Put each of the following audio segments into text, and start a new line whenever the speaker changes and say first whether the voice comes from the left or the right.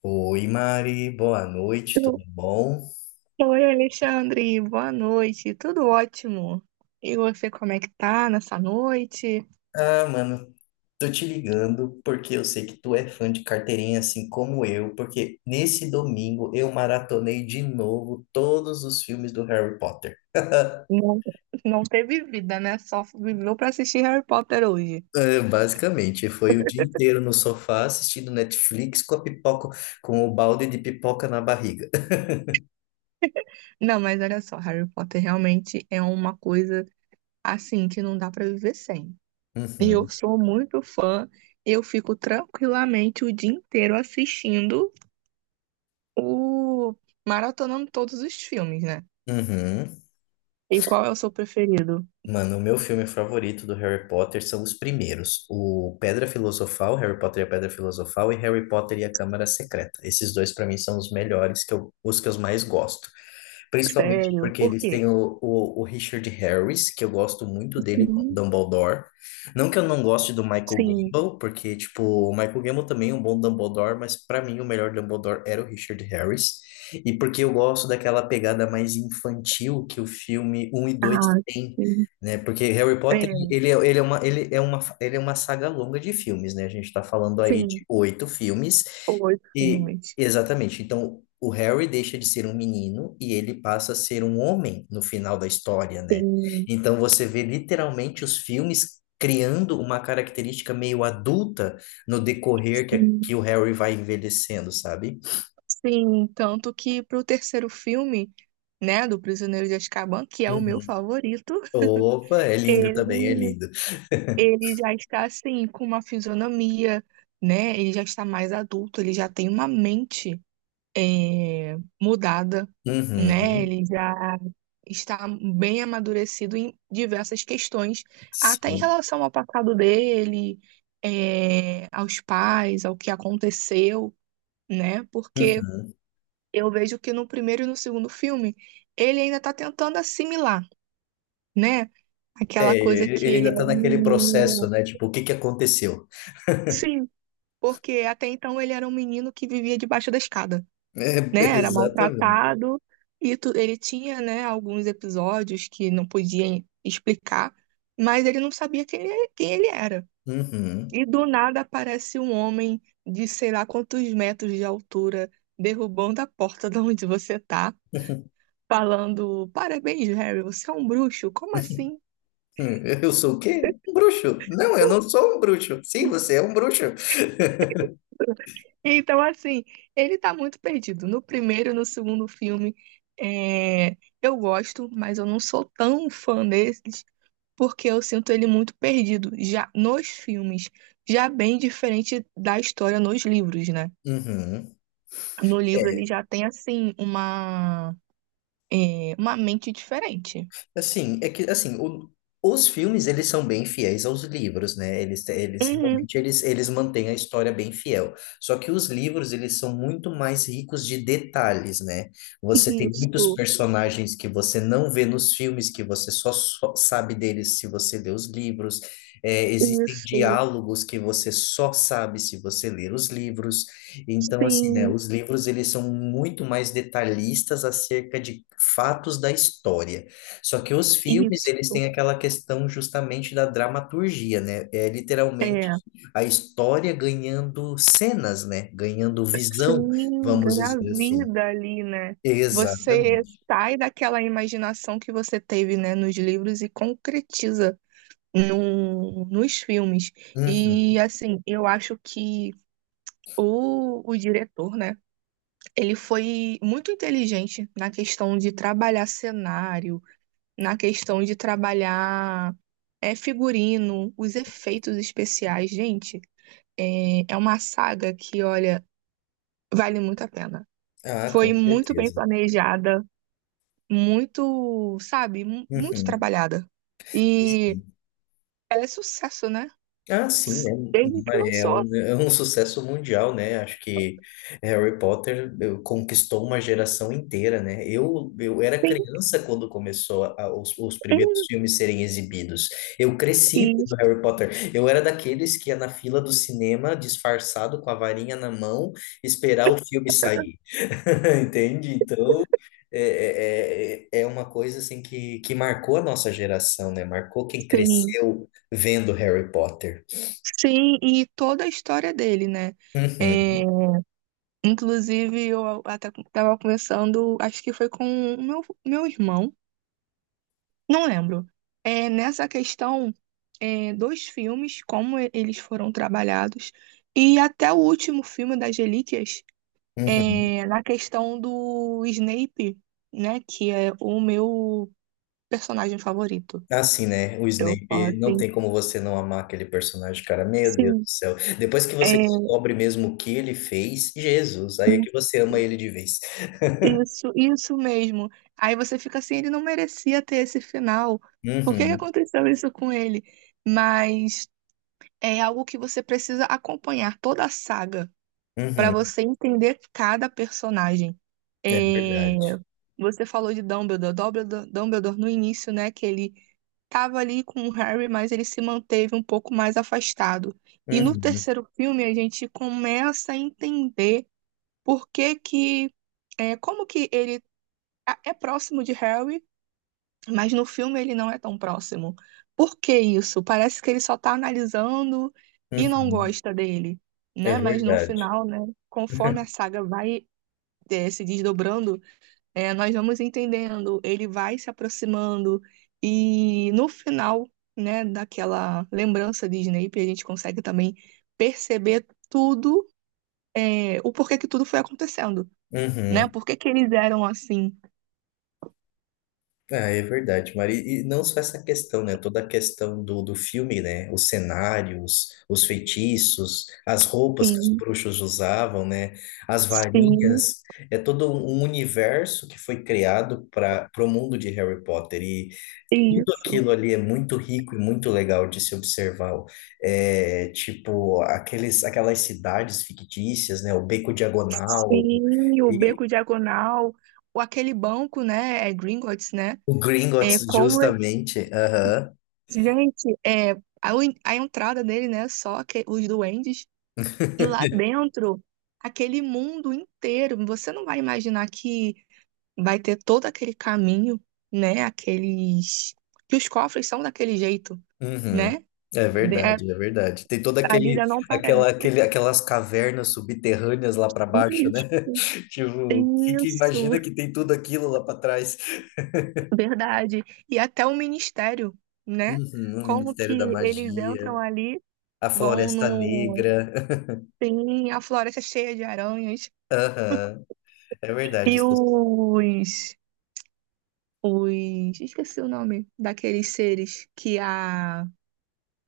left: Oi, Mari, boa noite, tudo bom?
right: Oi, Alexandre, boa noite. Tudo ótimo. E você, como é que tá nessa noite?
left: Ah, mano, tô te ligando porque eu sei que tu é fã de carteirinha assim como eu, porque nesse domingo eu maratonei de novo todos os filmes do Harry Potter.
right: Não, não teve vida, né? Só viveu pra assistir Harry Potter hoje.
left: É, basicamente, foi o dia inteiro no sofá assistindo Netflix com a pipoca, com o balde de pipoca na barriga.
right: Não, mas olha só, Harry Potter realmente é uma coisa assim que não dá pra viver sem. Eu sou muito fã, eu fico tranquilamente o dia inteiro assistindo o maratonando todos os filmes, né?
left: Uhum, uhum.
right: E qual é o seu preferido?
left: Mano, o meu filme favorito do Harry Potter são os primeiros. O Pedra Filosofal, Harry Potter e a Pedra Filosofal, e Harry Potter e a Câmara Secreta. Esses dois, pra mim, são os melhores, os que eu mais gosto. Principalmente
right: Sério?
left: porque
right: Por
left: eles
right: quê?
left: têm o Richard Harris, que eu gosto muito dele como
right: Sim.
left: Dumbledore. Não que eu não goste do Michael
right: Sim.
left: Gambon, porque, tipo, o Michael Gambon também é um bom Dumbledore, mas pra mim o melhor Dumbledore era o Richard Harris. E porque eu gosto daquela pegada mais infantil que o filme um e dois
right: Ah,
left: tem,
right: sim.
left: né? Porque Harry
right: É,
left: Potter, ele é uma saga longa de filmes, né? A gente tá falando aí de
right: sim.
left: 8 filmes,
right: Oito
left: e,
right: filmes.
left: exatamente. Então, o Harry deixa de ser um menino e ele passa a ser um homem no final da história, né?
right: Sim,
left: Então, você vê literalmente os filmes criando uma característica meio adulta no decorrer que, é,
right: sim,
left: que o Harry vai envelhecendo, sabe?
right: sim. Tanto que pro terceiro filme, né, do Prisioneiro de Azkaban, que é o meu
left: Uhum.
right: favorito,
left: Opa, é lindo
right: ele,
left: também, é lindo.
right: ele já está, assim, com uma fisionomia, né? Ele já está mais adulto, ele já tem uma mente. é, Mudada, né?
left: Uhum.
right: Ele já está bem amadurecido em diversas questões, até em
left: Sim.
right: relação ao passado dele, aos pais, ao que aconteceu, né? Porque
left: Uhum.
right: eu vejo que no primeiro e no segundo filme ele ainda está tentando assimilar, né? Aquela
left: É,
right: coisa que
left: ele
right: ele é
left: ainda tá
right: um
left: naquele processo,
right: menino.
left: né? Tipo, o que que aconteceu?
right: Sim, porque até então ele era um menino que vivia debaixo da escada.
left: É,
right: Né? Era
left: exatamente.
right: maltratado e ele tinha, né, alguns episódios que não podia explicar, mas ele não sabia quem ele era.
left: Uhum.
right: E do nada aparece um homem de sei lá quantos metros de altura derrubando a porta de onde você tá, falando: Parabéns, Harry, você é um bruxo, como assim?
left: Eu sou o quê? Um bruxo. Não, eu não sou um bruxo. Sim, você é um bruxo.
right: Então, assim, ele tá muito perdido. No primeiro e no segundo filme, eu gosto, mas eu não sou tão fã desses. Porque eu sinto ele muito perdido, já nos filmes, já bem diferente da história nos livros, né?
left: Uhum.
right: No livro ele
left: É.
right: já tem, assim, uma mente diferente.
left: Assim, é que assim, o- os filmes eles são bem fiéis aos livros, né? Eles
right: Uhum,
left: realmente eles mantêm a história bem fiel. Só que os livros eles são muito mais ricos de detalhes, né? Você tem muitos
right: isso,
left: personagens que você não vê nos filmes, que você só sabe deles se você lê os livros. É, existem
right: isso,
left: diálogos que você só sabe se você ler os livros. Então, assim, né?
right: sim,
left: Os livros eles são muito mais detalhistas acerca de fatos da história. Só que os filmes,
right: isso.
left: eles têm aquela questão justamente da dramaturgia, né? É literalmente
right: É,
left: a história ganhando cenas, né? Ganhando
right: sim,
left: visão, vamos dizer assim.
right: engravida ali, né? Você
left: Exatamente.
right: sai daquela imaginação que você teve, né, nos livros e concretiza no, nos filmes.
left: Uhum.
right: E assim, eu acho que o diretor, né? Ele foi muito inteligente na questão de trabalhar cenário, na questão de trabalhar figurino, os efeitos especiais. Gente, é uma saga que, olha, vale muito a pena.
left: Ah,
right: Foi
left: com
right: muito bem
left: certeza.
right: planejada, muito, sabe, muito
left: Uhum.
right: trabalhada. E ela é sucesso, né?
left: Ah, sim, né?
right: Desde que lançou.
left: É um sucesso mundial, né? Acho que Harry Potter conquistou uma geração inteira, né? Eu era
right: Tem,
left: criança quando os primeiros
right: tem,
left: filmes serem exibidos. Eu cresci
right: e
left: do Harry Potter. Eu era daqueles que ia na fila do cinema, disfarçado, com a varinha na mão, esperar o filme sair. Entende? Então, é uma coisa assim que marcou a nossa geração, né? Marcou quem
right: tem
left: cresceu vendo Harry Potter.
right: Sim, e toda a história dele, né?
left: Uhum,
right: É, inclusive, eu até estava conversando, acho que foi com o meu irmão, não lembro. É, nessa questão, dos filmes, como eles foram trabalhados, e até o último filme das Relíquias,
left: uhum.
right: na questão do Snape, né? Que é o meu personagem favorito.
left: Assim, né? O
right: Eu falo
left: Snape, não
right: assim,
left: tem como você não amar aquele personagem, cara. Meu Deus do
right: sim.
left: céu. Depois que você
right: É,
left: descobre mesmo o que ele fez, Jesus, aí é que você ama ele de vez.
right: Isso, isso mesmo. Aí você fica assim, ele não merecia ter esse final. Por que que
left: Uhum,
right: aconteceu isso com ele? Mas é algo que você precisa acompanhar toda a saga para
left: uhum.
right: você entender cada personagem.
left: É
right: É,
left: verdade.
right: você falou de Dumbledore no início, né? Que ele estava ali com o Harry, mas ele se manteve um pouco mais afastado. E no
left: Uhum,
right: terceiro filme a gente começa a entender por que que, é, como que ele é próximo de Harry, mas no filme ele não é tão próximo. Por que isso? Parece que ele só tá analisando e não
left: uhum.
right: gosta dele,
left: É
right: né? Mas no
left: verdade.
right: final, né, conforme a saga vai se desdobrando, nós vamos entendendo, ele vai se aproximando e no final, né, daquela lembrança de Snape, a gente consegue também perceber tudo, o porquê que tudo foi acontecendo, né?
left: Uhum.
right: Por que que eles eram assim?
left: Ah, é verdade, Mari. E não só essa questão, né? Toda a questão do filme, né? Os cenários, os feitiços, as roupas que os
right: Sim,
left: bruxos usavam, né? As
right: sim.
left: varinhas. É todo um universo que foi criado para o mundo de Harry Potter. E tudo
right: Isso.
left: aquilo ali é muito rico e muito legal de se observar. É, tipo, aquelas cidades fictícias, né? O Beco Diagonal
right: Sim, o
left: e
right: Beco Diagonal, o aquele banco, né? É Gringotts, né?
left: o
right: É
left: Gringotts,
right: como. é-
left: justamente. Aham.
right: Gente, a, a entrada dele, né? Só que, os duendes. E lá dentro, aquele mundo inteiro. Você não vai imaginar que vai ter todo aquele caminho, né? Aqueles. Que os cofres são daquele jeito,
left: Uhum.
right: né?
left: É
right: De- é-
left: verdade, é verdade. Tem toda
right: a
left: aquele,
right: Lida não
left: aquela,
right: parece.
left: aquele, aquelas cavernas subterrâneas lá para baixo, né?
right: Isso.
left: Tipo, que
right: Isso.
left: imagina que tem tudo aquilo lá para trás.
right: Verdade. E até o ministério, né?
left: Uhum, o
right: Como
left: Ministério da
right: que eles entram
left: Magia,
right: ali,
left: a
right: vão
left: Floresta
right: no.
left: Negra.
right: sim, a floresta cheia de aranhas.
left: Aham, é verdade.
right: E
left: Isso.
right: os. Os. Esqueci o nome daqueles seres que a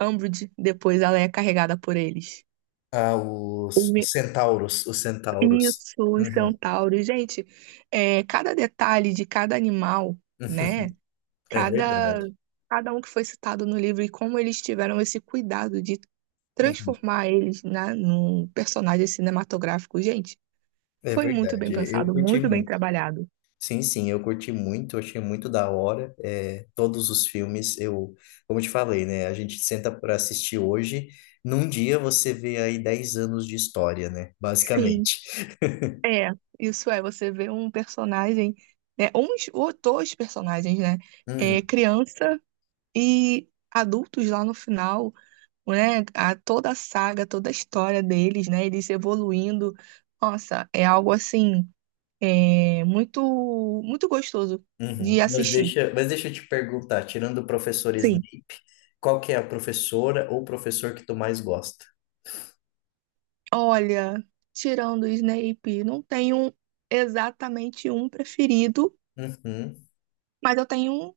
right: Umbridge, depois ela é carregada por eles.
left: Ah,
right: Os
left: os
right: me-
left: centauros, os centauros.
right: Isso, os
left: Uhum.
right: centauros. Gente, é, cada detalhe de cada animal, né?
left: É
right: Cada,
left: verdade.
right: cada um que foi citado no livro e como eles tiveram esse cuidado de
left: Uhum.
right: transformar eles, né, num personagem cinematográfico. Gente,
left: É
right: foi muito bem
left: verdade. Eu
right: pensado,
left: curti
right: muito bem
left: muito.
right: trabalhado.
left: Sim, sim, eu curti muito, achei muito da hora. É, todos os filmes, eu, como eu te falei, né? A gente senta para assistir hoje, num dia você vê aí 10 anos de história, né?
right: Sim,
left: Basicamente.
right: é, isso é, você vê um personagem, né, uns ou dois personagens, né,
left: Uhum,
right: criança e adultos lá no final, né, a, toda a saga, toda a história deles, né, eles evoluindo, nossa, é algo assim. É muito, muito gostoso de
left: uhum.
right: assistir.
left: Mas deixa eu te perguntar, tirando o professor Snape,
right: Sim.
left: qual que é a professora ou professor que tu mais gosta?
right: Olha, tirando o Snape, não tenho exatamente um preferido,
left: Uhum.
right: mas eu tenho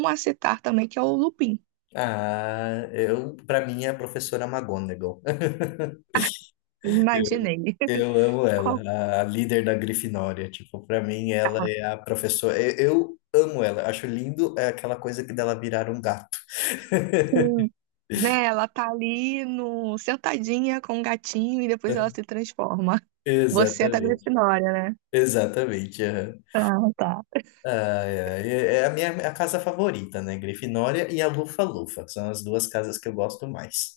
right: um a citar também, que é o Lupin.
left: Ah, eu, para mim é a professora McGonagall.
right: Imaginei.
left: Eu amo
right: Qual
left: ela, a líder da Grifinória. Tipo, pra mim, ela
right: tá?
left: é a professora. Eu amo ela, acho lindo é aquela coisa que dela virar um gato.
right: Sim. Né, ela tá ali no, sentadinha com o gatinho e depois ela se transforma. Você é da
left: Exatamente,
right: Grifinória, né?
left: exatamente. Aham.
right: Ah, tá.
left: Ai, ai, é é a minha a casa favorita, né? Grifinória e a Lufa-Lufa. São as duas casas que eu gosto mais.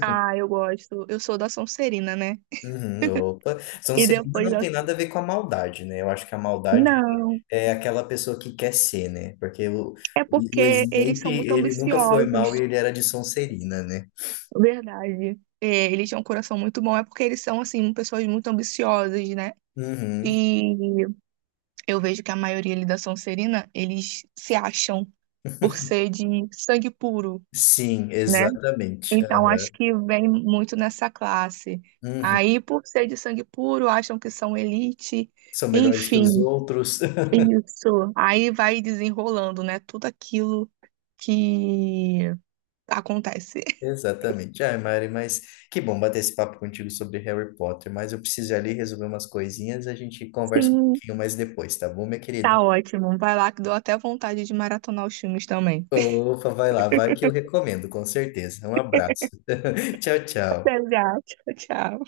right: Ah, eu gosto. Eu sou da Sonserina, né?
left: Uhum, opa. São
right: E
left: Celina
right: depois
left: não
right: da...
left: tem nada a ver com a maldade, né? Eu acho que a maldade
right: Não.
left: é aquela pessoa que quer ser, né?
right: É
left: O
right: porque eles
left: Snape,
right: são muito
left: ele nunca foi mal e
right: ambiciosos,
left: ele era de Sonserina, né?
right: verdade. É, eles têm um coração muito bom, é porque eles são, assim, pessoas muito ambiciosas, né?
left: Uhum.
right: E eu vejo que a maioria ali da Sonserina, eles se acham por ser de sangue puro,
left: Sim,
right: né?
left: exatamente. Ah,
right: Então acho que vem muito nessa classe.
left: uhum.
right: Aí, por ser de sangue puro, acham que são elite,
left: São melhores que os
right: enfim,
left: outros.
right: é isso. Aí vai desenrolando, né? Tudo aquilo que acontece.
left: Exatamente. Ai, Mari, mas que bom bater esse papo contigo sobre Harry Potter, mas eu preciso ir ali resolver umas coisinhas, a gente conversa um
right: Sim,
left: pouquinho mais depois, tá bom, minha querida?
right: tá ótimo. Vai lá que deu até vontade de maratonar os filmes também.
left: Opa, vai lá, vai que eu recomendo, com certeza. Um abraço. Tchau, tchau.
right: Exato. Tchau.